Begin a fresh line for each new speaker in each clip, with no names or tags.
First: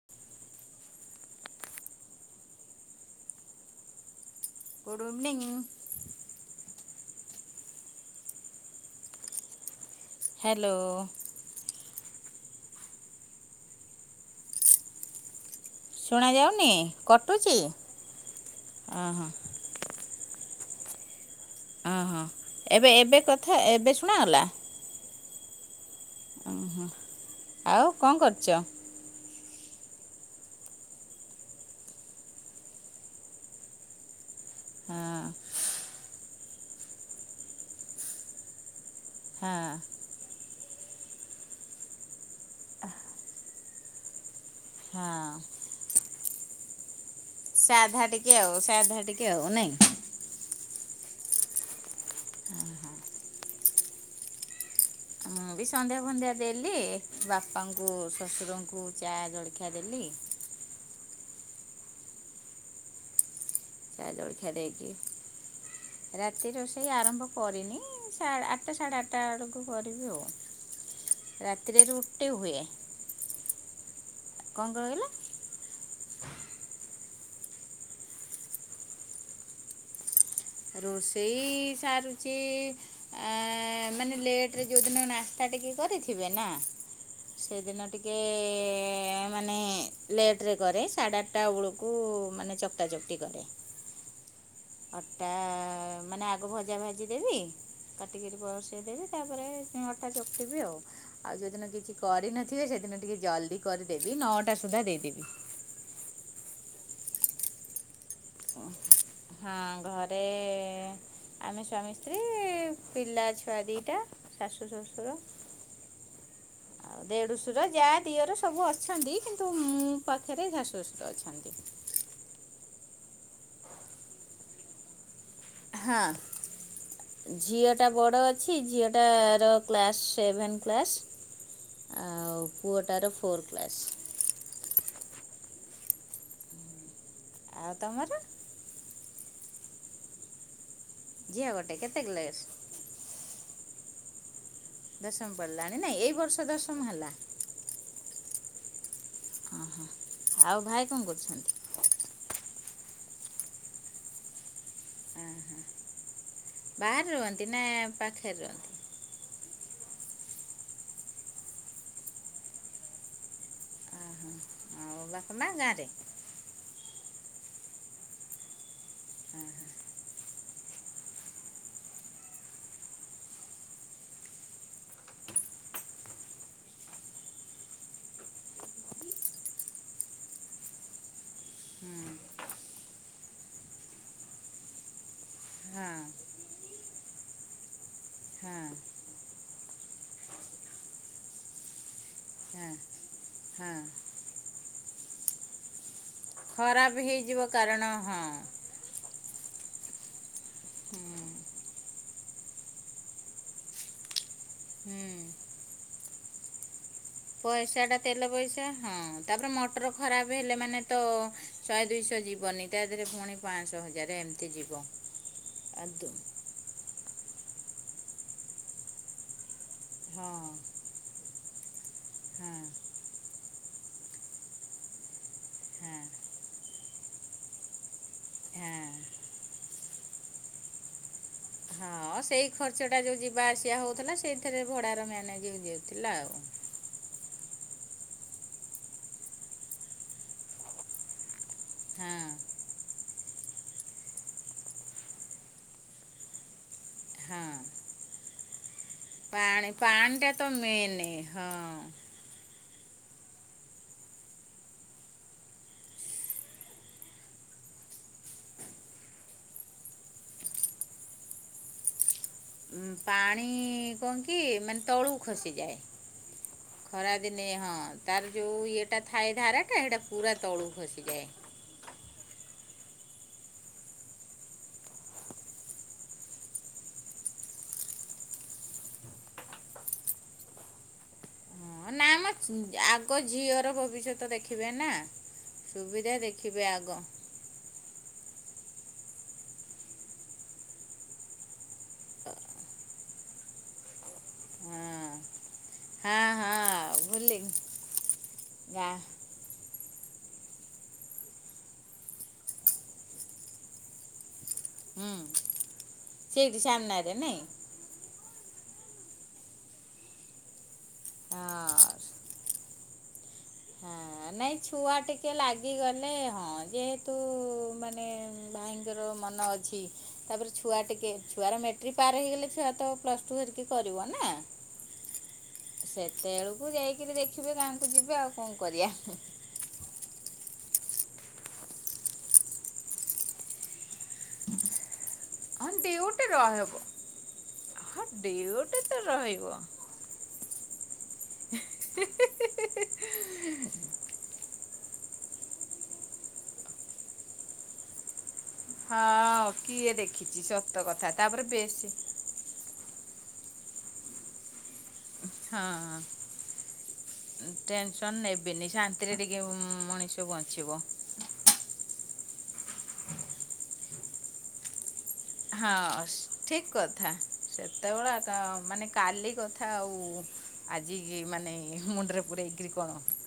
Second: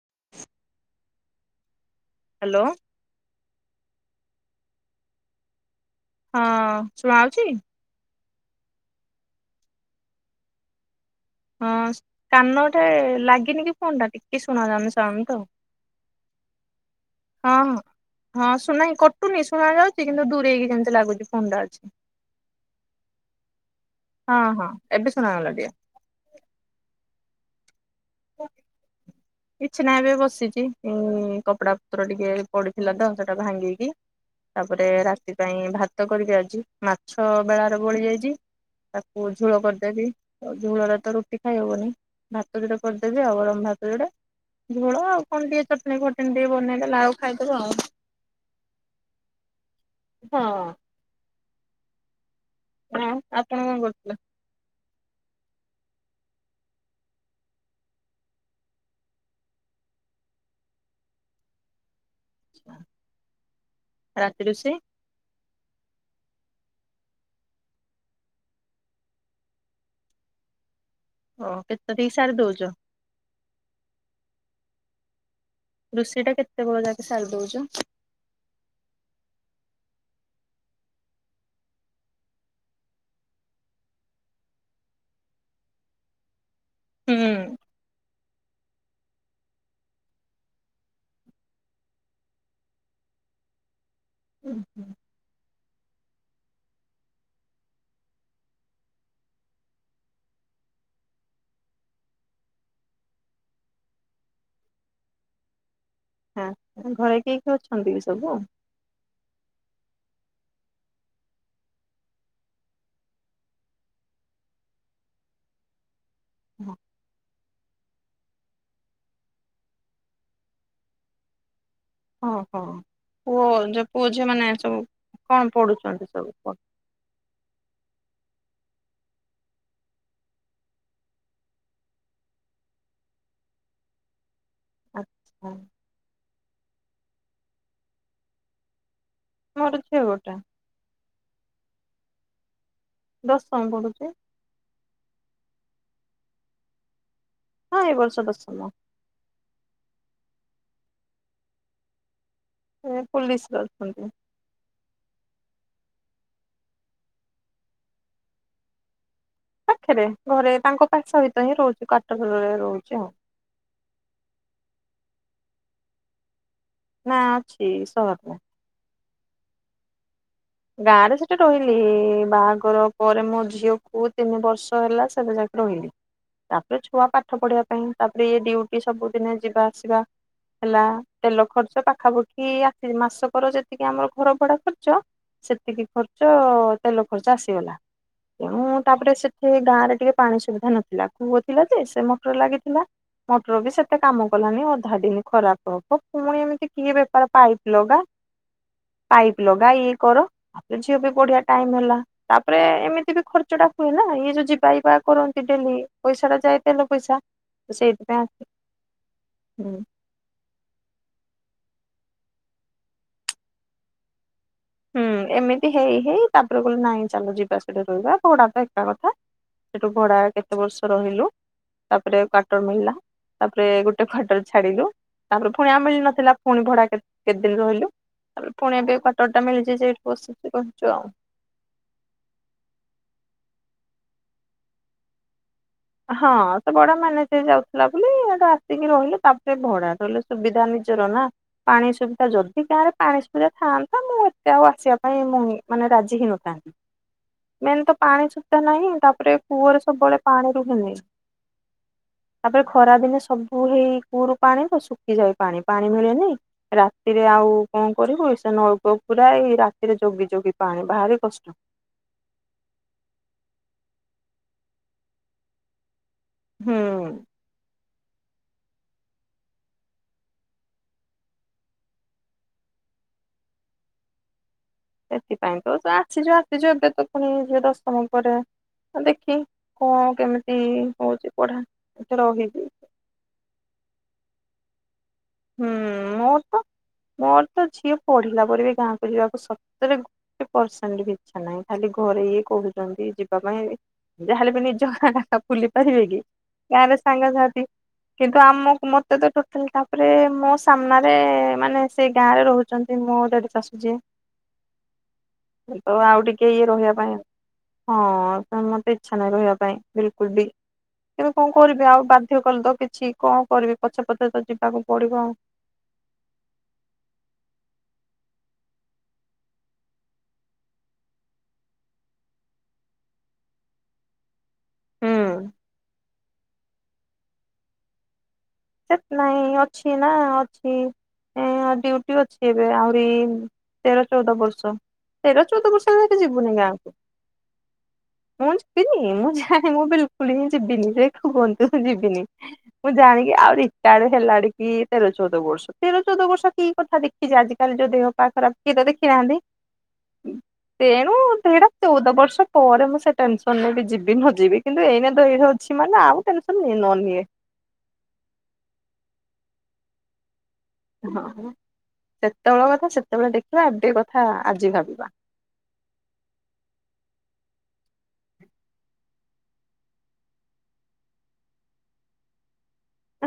[unintelligible] [inaudible] Hello.
Good evening.
ହଁ ଶୁଣାଯାଉଚି?
Hello.
ହଁ କାନଟେ ଲାଗିନି କି ଫୋନ୍ ଟା ଟିକେ ଶୁଣାଯାଉନି ସାଉଣ୍ଡ ତ।
ଶୁଣାଯାଉନି?
ହଁ, ହଁ, ସୁନା ହି
ଅଁ ହଁ
କଟୁନି ଶୁଣା ଯାଉଛି କିନ୍ତୁ ଦୂରେଇକି ଯେମିତି ଲାଗୁଚି।
ଓ ହଁ। ଏବେ ଏବେ କଥା ଏବେ
ହଁ
ଶୁଣାଗଲା?
ହଁ ଏବେ ଶୁଣାଗଲା ଟିକେ।
ଓହୋ। ଆଉ କଣ କରୁଚ?
କିଛି ନାହିଁ ଏବେ ବସିଚି ଉଁ କପଡା ପତ୍ର ଟିକେ ପଡିଥିଲା ତ ସେଟା ଭାଙ୍ଗିକି ତାପରେ
ହଁ
ରାତି ପାଇଁ ଭାତ କରିବି ଆଜି, ମାଛ ବେଳାର ବଳି ଯାଇଛି ତାକୁ
ହଁ
ଝୋଳ କରିଦେବି ଝୋଳରେ ତ ରୁଟି ଖାଇହବନି, ଭାତ ଯୋଡ଼େ କରିଦେବି ଆଉ ଗରମ ଭାତ ଯୋଡ଼େ। ଝୋଳ ଆଉ
ହଁ
କଣ ଟିକେ ଚଟଣି ଫଟଣି ଟିକେ ବନେଇଦେଲେ ଆଉ ଖାଇଦବା ଆଉ
ସାଧା ଟିକେ ଆଉ ସାଧା ଟିକେ ଆଉ ନାଇଁ।
ହଁ ହଁ। ଆପଣ କଣ କରୁଥିଲେ?
ମୁଁ ବି ସନ୍ଧ୍ୟା ଫନ୍ଧ୍ୟା ଦେଲି, ବାପାଙ୍କୁ ଶ୍ଵଶୁରଙ୍କୁ ଚା ଜଳଖିଆ ଦେଲି
ଯିବା।
ଚା ଜଳଖିଆ ଦେଇକି ରାତି ରୋଷେଇ ଆରମ୍ଭ କରିନି, ସାଢ଼ ଆଠଟା ସାଢେ ଆଠଟା ଆଡ଼କୁ କରିବି ଆଉ।
ଓ
ରାତିରେ
କେତେ ଠିକି
ରୁଟି
ସାରି
ହୁଏ।
ଦଉଛ
କଣ କହିଲ?
ରୋଷେଇ ଟା କେତେବେଳେ ଯାକେ ସାରି ଦଉଚ?
ରୋଷେଇ ସାରୁଚି ଆ ମାନେ ଲେଟ୍ ରେ ଯୋଉ ଦିନ ନାସ୍ତା ଟିକେ କରିିଥିବେ ନା,
ହୁଁ
ସେଦିନ ଟିକେ ମାନେ ଲେଟ୍ ରେ କରେ, ସାଢ଼େ ଆଠଟା ବଳକୁ ମାନେ ଚକଟା ଚକୁଟି କରେ। ଅଟା ମାନେ ଆଗ ଭଜା ଭାଜି ଦେବି କାଟିକିରି ବସେଇ ଦେବି, ତାପରେ ଅଟା ଚକୁଟି ବି ଆଉ। ଆଉ ଯୋଉଦିନ କିଛି କରିନଥିବି ସେ ସେଦିନ ଟିକେ ଜଲଦି କରିଦେବି, ନଅଟା ସୁଦ୍ଧା ଦେଇଦେବି।
ଆପଣଙ୍କ ଘରେ କିଏ କିଏ ଅଛନ୍ତି? ସବୁ?
ଓ ହଁ, ଘରେ ଆମେ ସ୍ୱାମୀ, ସ୍ତ୍ରୀ, ପିଲା ଛୁଆ ଦିଟା, ଶାଶୁ, ଶଶୁର। ଆଉ ଦେଢ଼ସୁ ଶୁର, ଯା, ଦିଅର ସବୁ ଅଛନ୍ତି କିନ୍ତୁ ମୋ ପାଖରେ ଶାଶୁ, ଶୁଶୁର ଅଛନ୍ତି।
ଓହୋ, ପୁଅ ଯୋଉ ପୁଅଝିଅ ମାନେ ସବୁ କଣ ପଢୁଛନ୍ତି ସବୁ
ହଁ
କଣ?
ଛି ଝିଅଟାର କ୍ଲାସ୍ ସେଭେନ୍ କ୍ଲାସ୍। ଆଉ ପୁଅଟାର ଫୋର୍ କ୍ଲାସ୍।
ଆଚ୍ଛା।
ଆଉ ତମର?
ମୋର ଝିଅ ଗୋଟେ।
ଝିଅ ଗୋଟେ କେତେ ଗ୍ଲାସ୍?
ଦଶମ ପଢ଼ୁଛି।
ଦଶମ ପଡିଲାଣି ନାଇଁ, ଏଇ ବର୍ଷ ଦଶମ ହେଲା?
ହଁ, ଏ ବର୍ଷ ଦଶମ।
ଓହୋ, ଆଉ ଭାଇ କଣ କରୁଛନ୍ତି?
ଏ ପୁଲିସ୍ ରେ ଅଛନ୍ତି।
ଓହୋ, ବାହାରେ ରୁହନ୍ତି ନା ପାଖରେ ରୁହନ୍ତି?
ପାଖରେ ଘରେ, ତାଙ୍କ ପାଖ ସହିତ ହିଁ ରହୁଛୁ କ୍ୱାଟରେ ରହୁଛିଆଉ।
ଓହୋ। ଆଉ ବାପ ମାଆ ଗାଁରେ?
ନା, ଅଛି ସହରରେ।
ହଁ, ହଁ।
ଗାଁ ରେ ସେଠି ରହିଲି ବାହାଘର ପରେ ମୋ ଝିଅ କୁ ତିନି ବର୍ଷ ହେଲା ସେବେ ଜାଗେ ରହିଲି, ତାପରେ ଛୁଆ ପାଠ ପଢିବା ପାଇଁ ତାପରେ ଇଏ ଡିଉଟି ସବୁଦିନେ ଯିବା ଆସିବା ହେଲା ତେଲ ଖର୍ଚ୍ଚ
ହଁ
ପାଖାପାଖି ଆସି ମାସକ ଯେତିକି ଆମର ଘର ଭଡା ଖର୍ଚ୍ଚ ସେତିକି
ହଁ
ଖର୍ଚ୍ଚ ତେଲ ଖର୍ଚ ଆସିଗଲା। ତେଣୁ
ହଁ
ତାପରେ ସେଠି ଗାଁରେ ଟିକେ ପାଣି ସୁବିଧା ନଥିଲା କୂଅ ଥିଲା ଯେ ସେ ମଟର
ହଁ
ଲାଗିଥିଲା। ମୋଟର ବି
ହଁ
ସେତେ କାମ କଲାନି ଅଧା ଦିନ ଖରାପ ହବ। ପୁଣି ଏମିତି କିଏ
ଖରାପ ହେଇଯିବ କାରଣ ହଁ।
ପାଇପ ଲଗାଇ କର ତାପରେ ଝିଅ ବି ବଢିଆ ଟାଇମ ହେଲା ତାପରେ ଏମିତି ବି ଖର୍ଚ୍ଚ ଟା ହୁଏ ନା ଇଏ ଯୋଉ ପାଇବା
ହୁଁ
କରନ୍ତି ଡେଲି ପଇସା ଟା ଯାଇତେ ଲ
ପଇସା ଟା ତେଲ ପଇସା ହଁ ତାପରେ
ହୁଁ
ମଟର ଖରାପ ହେଲେ ମାନେ ତ ଶହେ ଦୁଇ ଶହ ଯିବ ନାହିଁ ତା ଦେହରେ ପୁଣି ପାଞ୍ଚ ଶହ ହଜାର ଏମିତି। ଯିବ
ହୁଁ ଏମିତି
ଆଉ
ହେଇ
ଦୁ-
ହେଇ ତାପରେ କହିଲେ ନାଇଁ ଚାଲ ଯିବା ସେଠା ରହିବା ଉଡା ତ ଏକା କଥା। ସେଠୁ ଭଡା
ହଁ
କେତେ ବର୍ଷ ରହିଲୁ। ତାପରେ
ହଁ
କାଟର ମିଳିଲା। ତାପରେ ଗୋଟେ ଖଟରେ ଛାଡିଲୁ ତାପରେ ପୁଣିଆ
ହଁ
ମିଳି ନଥିଲା ପୁଣି ଭଡା କେ କେତେ ଦିନ ରହିଲୁ। ତାରେ
ହଁ
ପୁଣି ଏ ଫଟର ଟା ମିଳିଛି ଯଠି ବସ୍ତ ରହୁଛୁ ଆଉ।
ହଁ ସେଇ ଖର୍ଚ୍ଚ ଟା ଯୋଉ ଯିବା ଆସିବା ହଉଥିଲା ସେଇଥିରେ ଭଡାର ମାନେ ଯ
ହଁ ତ ବଡ ମାନେ ସେ ଯାଉଥିଲା ବୋଲି ଏଟା ଆସିକି ରହିଲେ ତାପରେ ଭଡା ରହିଲେ ସୁବିଧା ନିଜର ନା ପାଣି
ହଁ
ସୁବିଧା ଯଦି ଗାଁରେ ପାଣିଶ ପୂଜା ଥାନ୍ତା ମୁଁ ଏତେ ଆଉ ଆସିବା ପାଇଁ ମୁ ମାନେ ରାଜି ହେଇଁ ନଥାନ୍ତି।
ହଁ
ମେନ୍ ତ ପାଣି ସୁଦ୍ଧା ନାହିଁ ତାପରେ କୂଅରେ ସବୁବେଳେ ପାଣି ରୁହେନି।
ନେନେ ହଁ।
ତାପରେ ଖରା ଦିନେ ସବୁ ହେଇ କୂଅରୁ ପାଣି ତ ଶୁଖିଯାଏ ପାଣି ପାଣି ମିଳେନି ରାତିରେ ଆଉ କଣ କରିବୁ ସେ ନଳକ ପୁର ଏ ରାତିରେ ଜଗି ଜଗି ପାଣି ବାହାରି କଷ୍ଟ।
ଉ ପାଣି କଣ କି ମାନେ ତଳୁକୁ ଖସିଯାଏ।
ହୁଁ।
ଖରାଦିନେ ହଁ। ତାର ଯୋଉ ଇଏଟା ଥାଏ ଧାରା ଟା ସେଇଟା ପୁରା ତଳୁ ଖସିଯାଏ।
ସେଥିପାଇଁ ତ ଆସିଛୁ, ଆସିଛୁ, ଏବେ ତ ପୁଣି ଯ ଦଶତମ ପରେ ଦେଖି କଣ କେମିତି ହଉଛି ପଢା ଏଠି
ଆମ
ରହିବି
ଆଗ ଝିଅର ଭବିଷ୍ୟତ ଦେଖିବେ ନା?
ହୁଁ
ସୁବିଧା
ମୋର ତ
ଦେଖିବେ ଆଗ
ମୋର ତ ଝିଅ ପଢିଲା ପରେ ବି ଯିବା ପାଇଁ, ଯାହା ହେଲେ ବି
ହଁ
ନିଜ ବୁଲି ପାରିବେ କି
ହଁ ହଁ
-ଗାଁରେ
ଭୁଲି
ସାଙ୍ଗସାଥି କିନ୍ତୁ ଆମକୁ
ଗାଁ
ମତେ ତ ଟୋଟାଲ ତାପରେ ମୋ ସାମ୍ନାରେ ମାନେ ସେ ଗାଁରେ ରହୁଛନ୍ତି ମୋ ଦେଢ଼ ଶାଶୁ ଯିଏ
ହୁଁ
ତ ଆଉ ଟିକେ
ସେଇଠି
ଇଏ ରହିବା
ସାମ୍ନାରେ
ପାଇଁ
ନାଇଁ
ହଁ। ତ ମତେ ଇଚ୍ଛା ନାହିଁ ରହିବା ପାଇଁ ବିଲକୁଲ ବି ତବେ କଣ କରିବି
ହଁ
ଆଉ, ବାଧ୍ୟ କଲ ତ କିଛି କଣ କରିବି ପଛ ପଛେ ତ ଯିବାକୁ।
କୁଆ
ପଡିବ
ଟିକେ
ଆଉ
ଲାଗିଗଲେ ହଁ ଯେହେତୁ ଭାଇଙ୍କର ମନ ଅଛି ତାପରେ ଛୁଆ ଟିକେ ଛୁଆର ମେଟ୍ରିକ ପାର ହେଇଗଲେ ଛୁଆ ତ ପ୍ଲସ ଟୁ। କରିବ ନା
ହୁଁ
ସେତେବେଳକୁ ଯାଇକିରି ଦେଖିବେ, କାହାକୁ ଯିବେ ଆଉ କଣ। କରିବା।
ସେ ନାଇଁ। ଅଛି ନା ଅଛି ଡୁଟି ଅଛି ଏବେ ଆହୁରି। ତେର ଚଉଦ ବର୍ଷ, ତେର
ହଁ
ଚଉଦ ବର୍ଷ ହେତ
ଡ୍ୟୁଟି
ଯିବୁନି
ରହିବ
ଗାଁକୁ।
ହଁ
ମୁ
ଡ୍ୟୁଟି ତ
ଯିବିନି
ରହିବ।
ବିଲକୁଲ। ଯିବ [unintelligible] ହେଲାଡ କି ତେର ଚଉଦ ବର୍ଷ, ତେର ଚଉଦ ବର୍ଷ କି କଥା ଦେଖିଛି ଆଜି କାଲି ଯୋଉ ଦେହ ପା ଖରାପ ଗୀ [unintelligible] ତ ଦେଖି ନାହାନ୍ତି
ହଁ କିଏ ଦେଖିଛି ସତ କଥା ତାପରେ
ଟେନସନ ରଇ
ବେଶୀ
ରାଉଛି ମାନେ
ହଁ
ଆଉ ଟେନସନ ନିଏ ନ ନିଏ
ବେନି ଶାନ୍ତିରେ ଟିକେ ମଣିଷ ବଞ୍ଚିବ।
ସେତେବେଳେ କଥା ସେତେବେଳେ ଦେଖିବା ଏବେ କଥା ଆଜି ଭାବିବା।
ହଁ ଠିକ କଥା, ସେତେବେଳେ ମାନେ କାଲି କଥା ଆଉ। ଆଜି ଏମାନେ ମୁଣ୍ଡରେ ପୁରେଇ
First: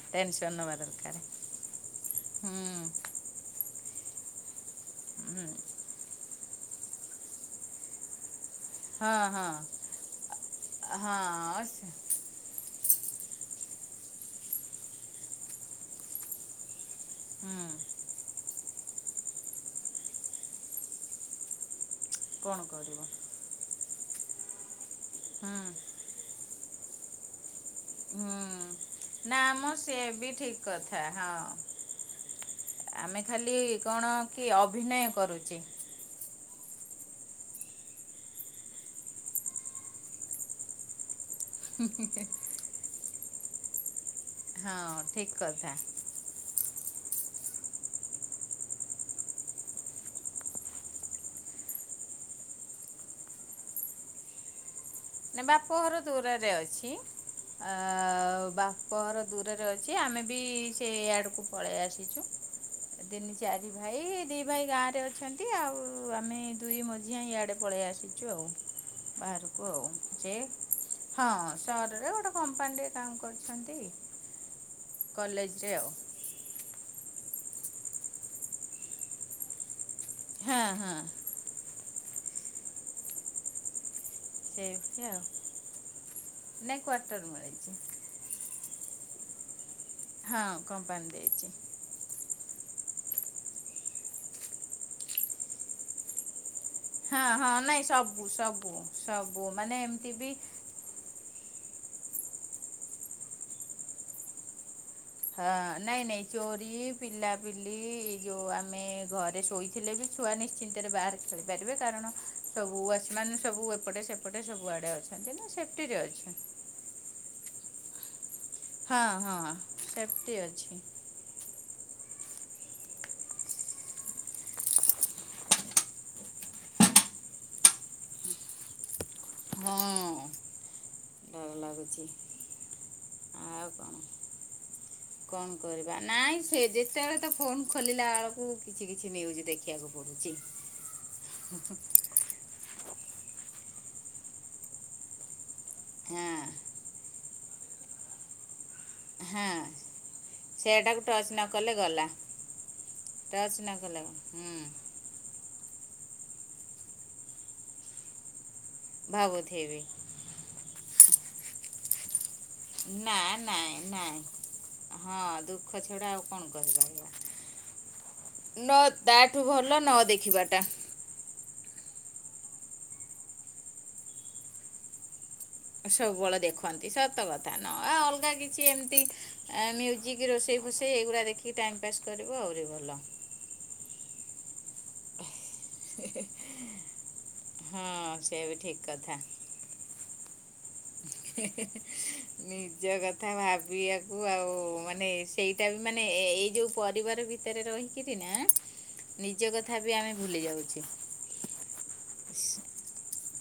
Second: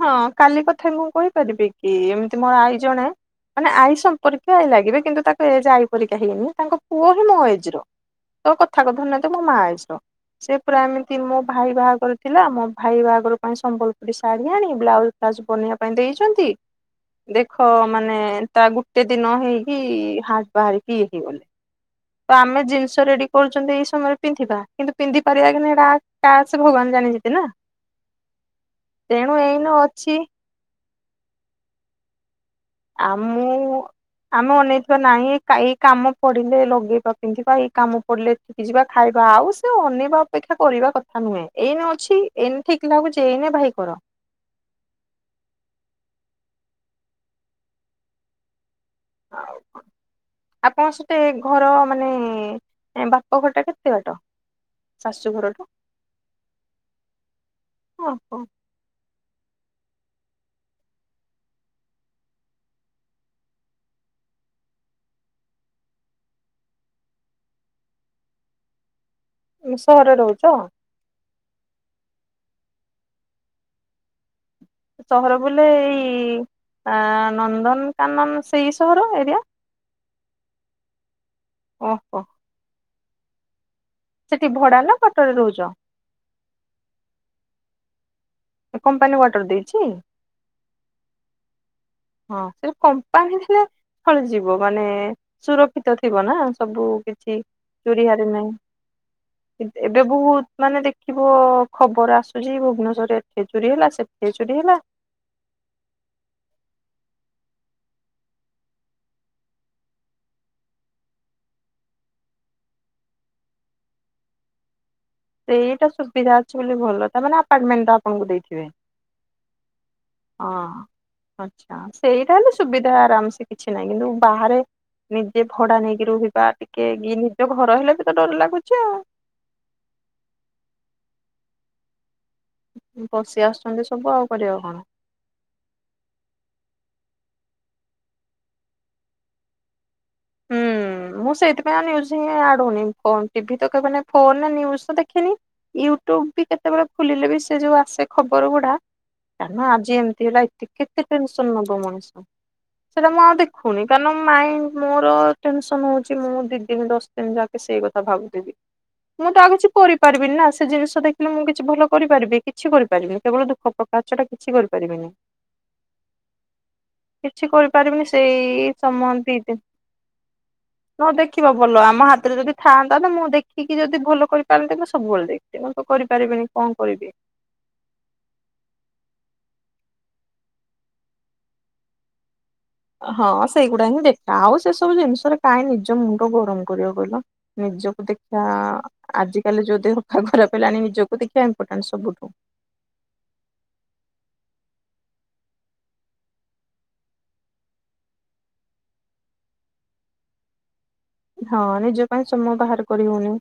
ହଁ କାଲି କଥା ମୁଁ କହିପାରିବି କି? ଏମିତି ମୋର
ହୁଁ
ଆଈ ଜଣେ ମାନେ ଆଈ। ସମ୍ପର୍କୀୟ ଲାଗିବେ କିନ୍ତୁ
ହୁଁ
ତାଙ୍କ ଏଜ ଆଈ ପରିକା ହେଇନି। ତାଙ୍କ ପୁଅ ହିଁ ମୋ ଏଜର। ତୋ କଥା କୁ ଧ୍ୟାନ
ହଁ
ଦିଅ ମୋ
ହଁ
ମା ଏଜର। ସେ ପୁରା ଏମିତି ମୋ
ହଁ
ଭାଇ ବାହାଘର ଥିଲା ମୋ। ଭାଇ ବାହାଘର ପାଇଁ ସମ୍ବଲପୁରୀ ଶାଢ଼ୀ ଆଣି ବ୍ଲାଉଜ ଫ୍ଲାଉଜ ବନେଇବା ପାଇଁ ଦେଇଛନ୍ତି।
ହୁଁ
ଦେଖ ମାନେ ତା ଗୋଟେ ଦିନ ହେଇକି ହାଟ ବାହାରିକିଇ ହେଇଗଲେ। ତ
କଣ
ଆମେ
କରିବ
ଜିନିଷ ରେଡି କରୁଛନ୍ତି। ଏଇ ସମୟରେ ପିନ୍ଧିବା କିନ୍ତୁ ପିନ୍ଧି ପାରିବା
ହୁଁ
କି ନା ଏଟ। ସେ ଭଗବାନ ଜାଣିଛନ୍ତି ନା।
ହୁଁ
ତେଣୁ
ନା
ଏଇନ
ମ ସିଏ
ଅଛି
ବି ଠିକ କଥା। ହଁ। ଆମେ
ଆମୁଁ
ଖାଲି କଣ କି
ଆମେ ଅନେଇଥିବା
ଅଭିନୟ
ନାହିଁ
କରୁଛେ
ଏହି କାମ ପଡିଲେ ଲ। ଗେଇବା ପିନ୍ଧିବା ଏଇ କାମ ପଡିଲେ ଠିକି ଯିବା। ଖାଇବା ଆଉ ସେ ଅନେଇବା ଅପେକ୍ଷା କରିବା କଥା। ନୁହେଁ। ଏଇନେ ଅଛି ଏଇନେ ଠିକ ଲାଗୁଛି ଏଇନେ ଭାଇ କର।
ହଁ ଠିକ କଥା। [unintelligible]
ଆପଣଙ୍କ ସତେ ଘର ମାନେ ବାପଘର ଟା କେତେ ବାଟ? ଶାଶୁ
ନା
ଘରଠୁ?
ବାପ ଘର ଦୂରରେ ଅଛି। ଆ
ଓହୋ
ବାପଘର ଦୂର ରେ ଅଛି। ଆମେ ବି ସେଆଡକୁ ପଳେଇ ଆସିଛୁ। ଦିନି ଚାରି ଭାଇ। ଦି ଭାଇ ଗାଁ ରେ ଅଛନ୍ତି ଆଉ ଆମେ ଦୁଇ ମଝିଆ ଇଆଡେ ପଳେଇ ଆସିଛୁ ଆଉ ବାହାରକୁ ଆଉ।
ସହରରେ ରହୁଛ?
ହଁ ସହରରେ ଗୋଟେ କମ୍ପାନୀରେ କାମ କରୁଛନ୍ତି।
ସହର ବୋଲେ ଏଇ ଆ। ନନ୍ଦନକାନନ ସେଇ ସହର ଏରିଆ।
ହଁ ହଁ।
ଅହୋ। ନା
ସେମତି ଆଉ
କ୍ୱାଟରରେ ରହୁଛ
ନାଇଁ କ୍ଵାଟର ମିଳିଚି।
କମ୍ପାନୀ କ୍ୟାଟର ଦେଇ
ହଁ କମ୍ପାନୀ ଦେଇଚି।
ହଁ ସେ କମ୍ପାନୀ ଥିଲେ ଥଳି ଯିବ ମାନେ ସୁରକ୍ଷିତ ଥିବ ନା। ସବୁ
ହଁ
କିଛି
ହଁ ନାଇଁ
ଚୋରି
ସବୁ
ହାରି
ସବୁ ସବୁ
ନାହିଁ।
ମାନେ
ଏବ୍ ଏବେ
ଏମିତି ବି
ବହୁତ ମାନେ ଦେଖି ଓ ଓ ଖବର ଆସୁଚି ଭୁବନେଶ୍ୱରରେ ଏତେ ଚୋରି ହେଲା ସେତେ ଚୋରି ହେଲା।
ହଁ ନାଇଁ ନାଇଁ ଚୋରି ପିଲାପିଲି ଏଇ ଯୋଉ ଆମେ ଘରେ ଶୋଇଥିଲେ ବି ଛୁଆ ନିଶ୍ଚିନ୍ତରେ ବାହାରେ ଖେଳିପାରିବେ। କାରଣ ସବୁ ୱାଚମ୍ୟାନ ସବୁ ଏପଟେ ସେପଟେ ସବୁଆଡ଼େ ଅଛ
ସେଇଟା ସୁବିଧା ଅଛି ବୋଲି ଭଲ ତାମାନେ ଆପାର୍ଟମେଣ୍ଟଟା ଆପଣଙ୍କୁ ଦେଇଚି।
ହଁ ହଁ ସେପଟି ଅଛି।
ସେଇ ତାହଲେ ସୁବିଧା ଆରାମ ସେ କିଛି ନାହିଁ କିନ୍ତୁ ବାହାରେ ନିଜେ ଭଡା ନେଇକି ରୋହିବା ଟିକେ ଇ ନିଜ ଘର ହେଲେ ବି ତ ଡର ଲାଗୁଛି ଆଉ।
ହଁ ଡର ଲାଗୁଛି।
ପଶି
ଆଉ
ଆସୁଛନ୍ତି
କଣ
ସବୁ ଆଉ କରିବା କଣ?
କଣ କରିବା। ନାଇଁ ସେ ଯେତ୍ ତେବେଳେ ତ ଫୋନ ଖୋଲିଲା ଆଳକୁ କିଛି କିଛି ନ୍ୟୁଜ ଦେଖିଆକୁ
ହୁଁ ମୁଁ ସେଇଥିପାଇଁ ଆଉ ନ୍ୟୁଜ ହିଁ ଆଡ୍ ହଉନି। ଫୋନ୍ ଟିଭି ତ କେବନାଇ ଫୋନ ନ୍ୟୁଜ ତ ଦେଖେନି। ୟୁଟୁବ ବି
ହଁ
କେତେବେଳେ ଖୁଲିଲେ ବି ସେ ଯୋଉ ଆସେ ଖବର ଗୁଡା
ହଁ
କାରଣ ଆଜି ଏମତି ହେଲା ଏତେ
ସେଟାକୁ
କେତେ
ଟଚ୍ ନ
ଟେନସନ
କଲେ
ନବ
ଗଲା
ମଣିଷ। ସେଇଟା ମୁଁ ଆଉ
ଟଚ୍ ନ
ଦେଖୁନି।
କଲେ
କାରଣ ମାଇଁଣ୍ଡ୍
ହୁଁ
ମୋ ମୋର ଟେନସନ୍ ହଉଚି ମୁଁ ଦି ଦିନ ଦଶ ଦିନ ଯାକେ ସେଇ କଥା ଭାବୁଥିବି। ମୁଁ ତ ଆଉ କିଛି
ଭାବୁଥିବି।
କରିପାରିବିନି ନା। ସେ ଜିନିଷ ଦେଖିଲେ ମୁଁ କିଛି ଭଲ କରିପାରିବି କି?
ନା ନାଇଁ ନାଇଁ
କରିପାରିବିନି।
ହଁ ଦୁଃଖ ଛଡା ଆଉ କଣ କରିପାରିବା?
କହିପାରିବିନି ସେଇ
ନ
ସମାନ୍ ଦି
ତାଠୁ
ଦିନ୍।
ଭଲ ନ ଦେଖିବାଟା
ଦେଖିବା ଭଲ ଆମ ହାତରେ ଯଦି ଥାଆନ୍ତା ତ ମୁଁ ଦେଖିକି ଯଦି ଭଲ କରିପାରନ୍ତେ ମୁଁ ସବୁବେଳେ ଦେଖି ମୁଁ ତ
ସବୁବେଳେ
କରିପାରିବିନି କଣ
ଦେଖନ୍ତି
କରିବି।
ସତ କଥା, ନ ଆ ଅଲଗା କିଛି ଏମତି ଆ ମ୍ୟୁଜିକ୍ ରୋଷେଇ ଫୋଷେଇ ଏଗୁଡା ଦେଖିକି ଟାଇମ ପାସ୍ କରିବୁ ଆଉ।
ହଁ ସେଇଗୁଡା ହିଁ ଦେଖେ ଆଉ ସେ ସବୁ ଜିନିଷରେ କାଇଁ ନିଜ ମୁଣ୍ଡ ଗରମ କରିବ କହିଲ
ହଁ
ନିଜକୁ
ସେ
ଦେଖିବା
ବି ଠିକ୍ କଥା
ଆଜିକାଲି ଯୋଉ ଦେହ ପା ଖରାପ [unintelligible] ଇମ୍ପୋର୍ଟାଣ୍ଟ ସବୁଠୁ।
ନିଜ କଥା ଭାବିବାକୁ ଆଉ ମାନେ ସେଇଟା ବି ମାନେ ଏଇ ଯୋଉ ପରିବାର ଭିତରେ ରହିକିରି ନା ନିଜ କଥା ବି ଆମେ ଭୁଲି ଯାଉଚି।
ହଁ ନିଜ ପାଇଁ ସମୟ ବାହାର କରି ହଉନି।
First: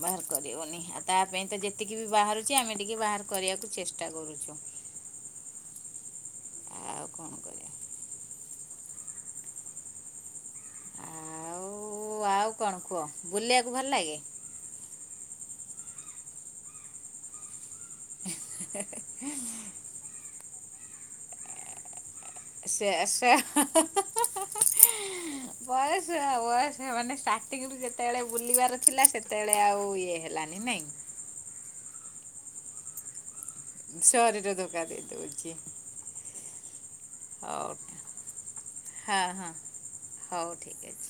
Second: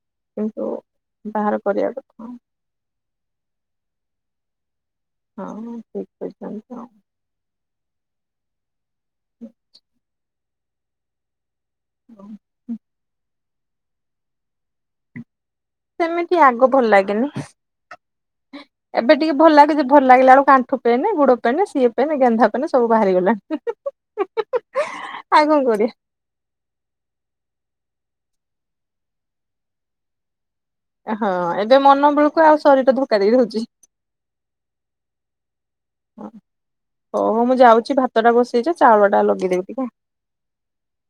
ବାହାର
କିନ୍ତୁ
କରିବନି ଆଉ ତା ପାଇଁ
ବାହାର
ତ
କରିବା
ଯେତିକି ବି
କଥା।
ବାହାରୁଛି ଆମେ ଟିକେ ବାହାର କରିବାକୁ ଚେଷ୍ଟା କରୁଛୁ।
[unintelligible]
ଆଉ କଣ କରିବା
[inaudible]
ଓ ଆଉ କଣ କୁହ ବୁଲିବାକୁ ଭଲ ଲାଗେ?
ସେମିତି ଆଗ ଭଲ ଲାଗେନି ଏବେ ଟିକେ ଭଲ ଲାଗେ ଯେ ଭଲ ଲାଗିଲା ବୋଳୁ ଗୁଡ଼ ପେନ୍ ଗେନ୍ଧା ପେନ୍ ସବୁ
ସେ ସେ ହା
ବାହାରିଗଲାଣି।
ହା ହା ହା ହା ହା ହା
ଆଉ କଣ କରିବା
ବୟସ ବୟସ ମାନେ ଷ୍ଟାର୍ଟିଂ ରୁ ଯେତେବେଳେ ବୁଲିବାର ଥିଲା ସେତେବେଳେ ଆଉ ଇଏ ହେଲାନି ନାଇଁ
ହଁ, ଏବେ ମନ ବେଳକୁ ଆଉ ଶରୀର ଧୋକା ଦୋଉ
ସରିର ଧୋକା ଦେଇ ଦେଉଛି।
ହୋଉ ମୁଁ ଯାଉଛି ଭାତ ଟା ବସେଇଚି ଚାଉଳ ଟା
ହଁ ହଁ
ଲଗେଇଦବି ଟିକେ
ହଉ ଠିକ୍ ଅଛି।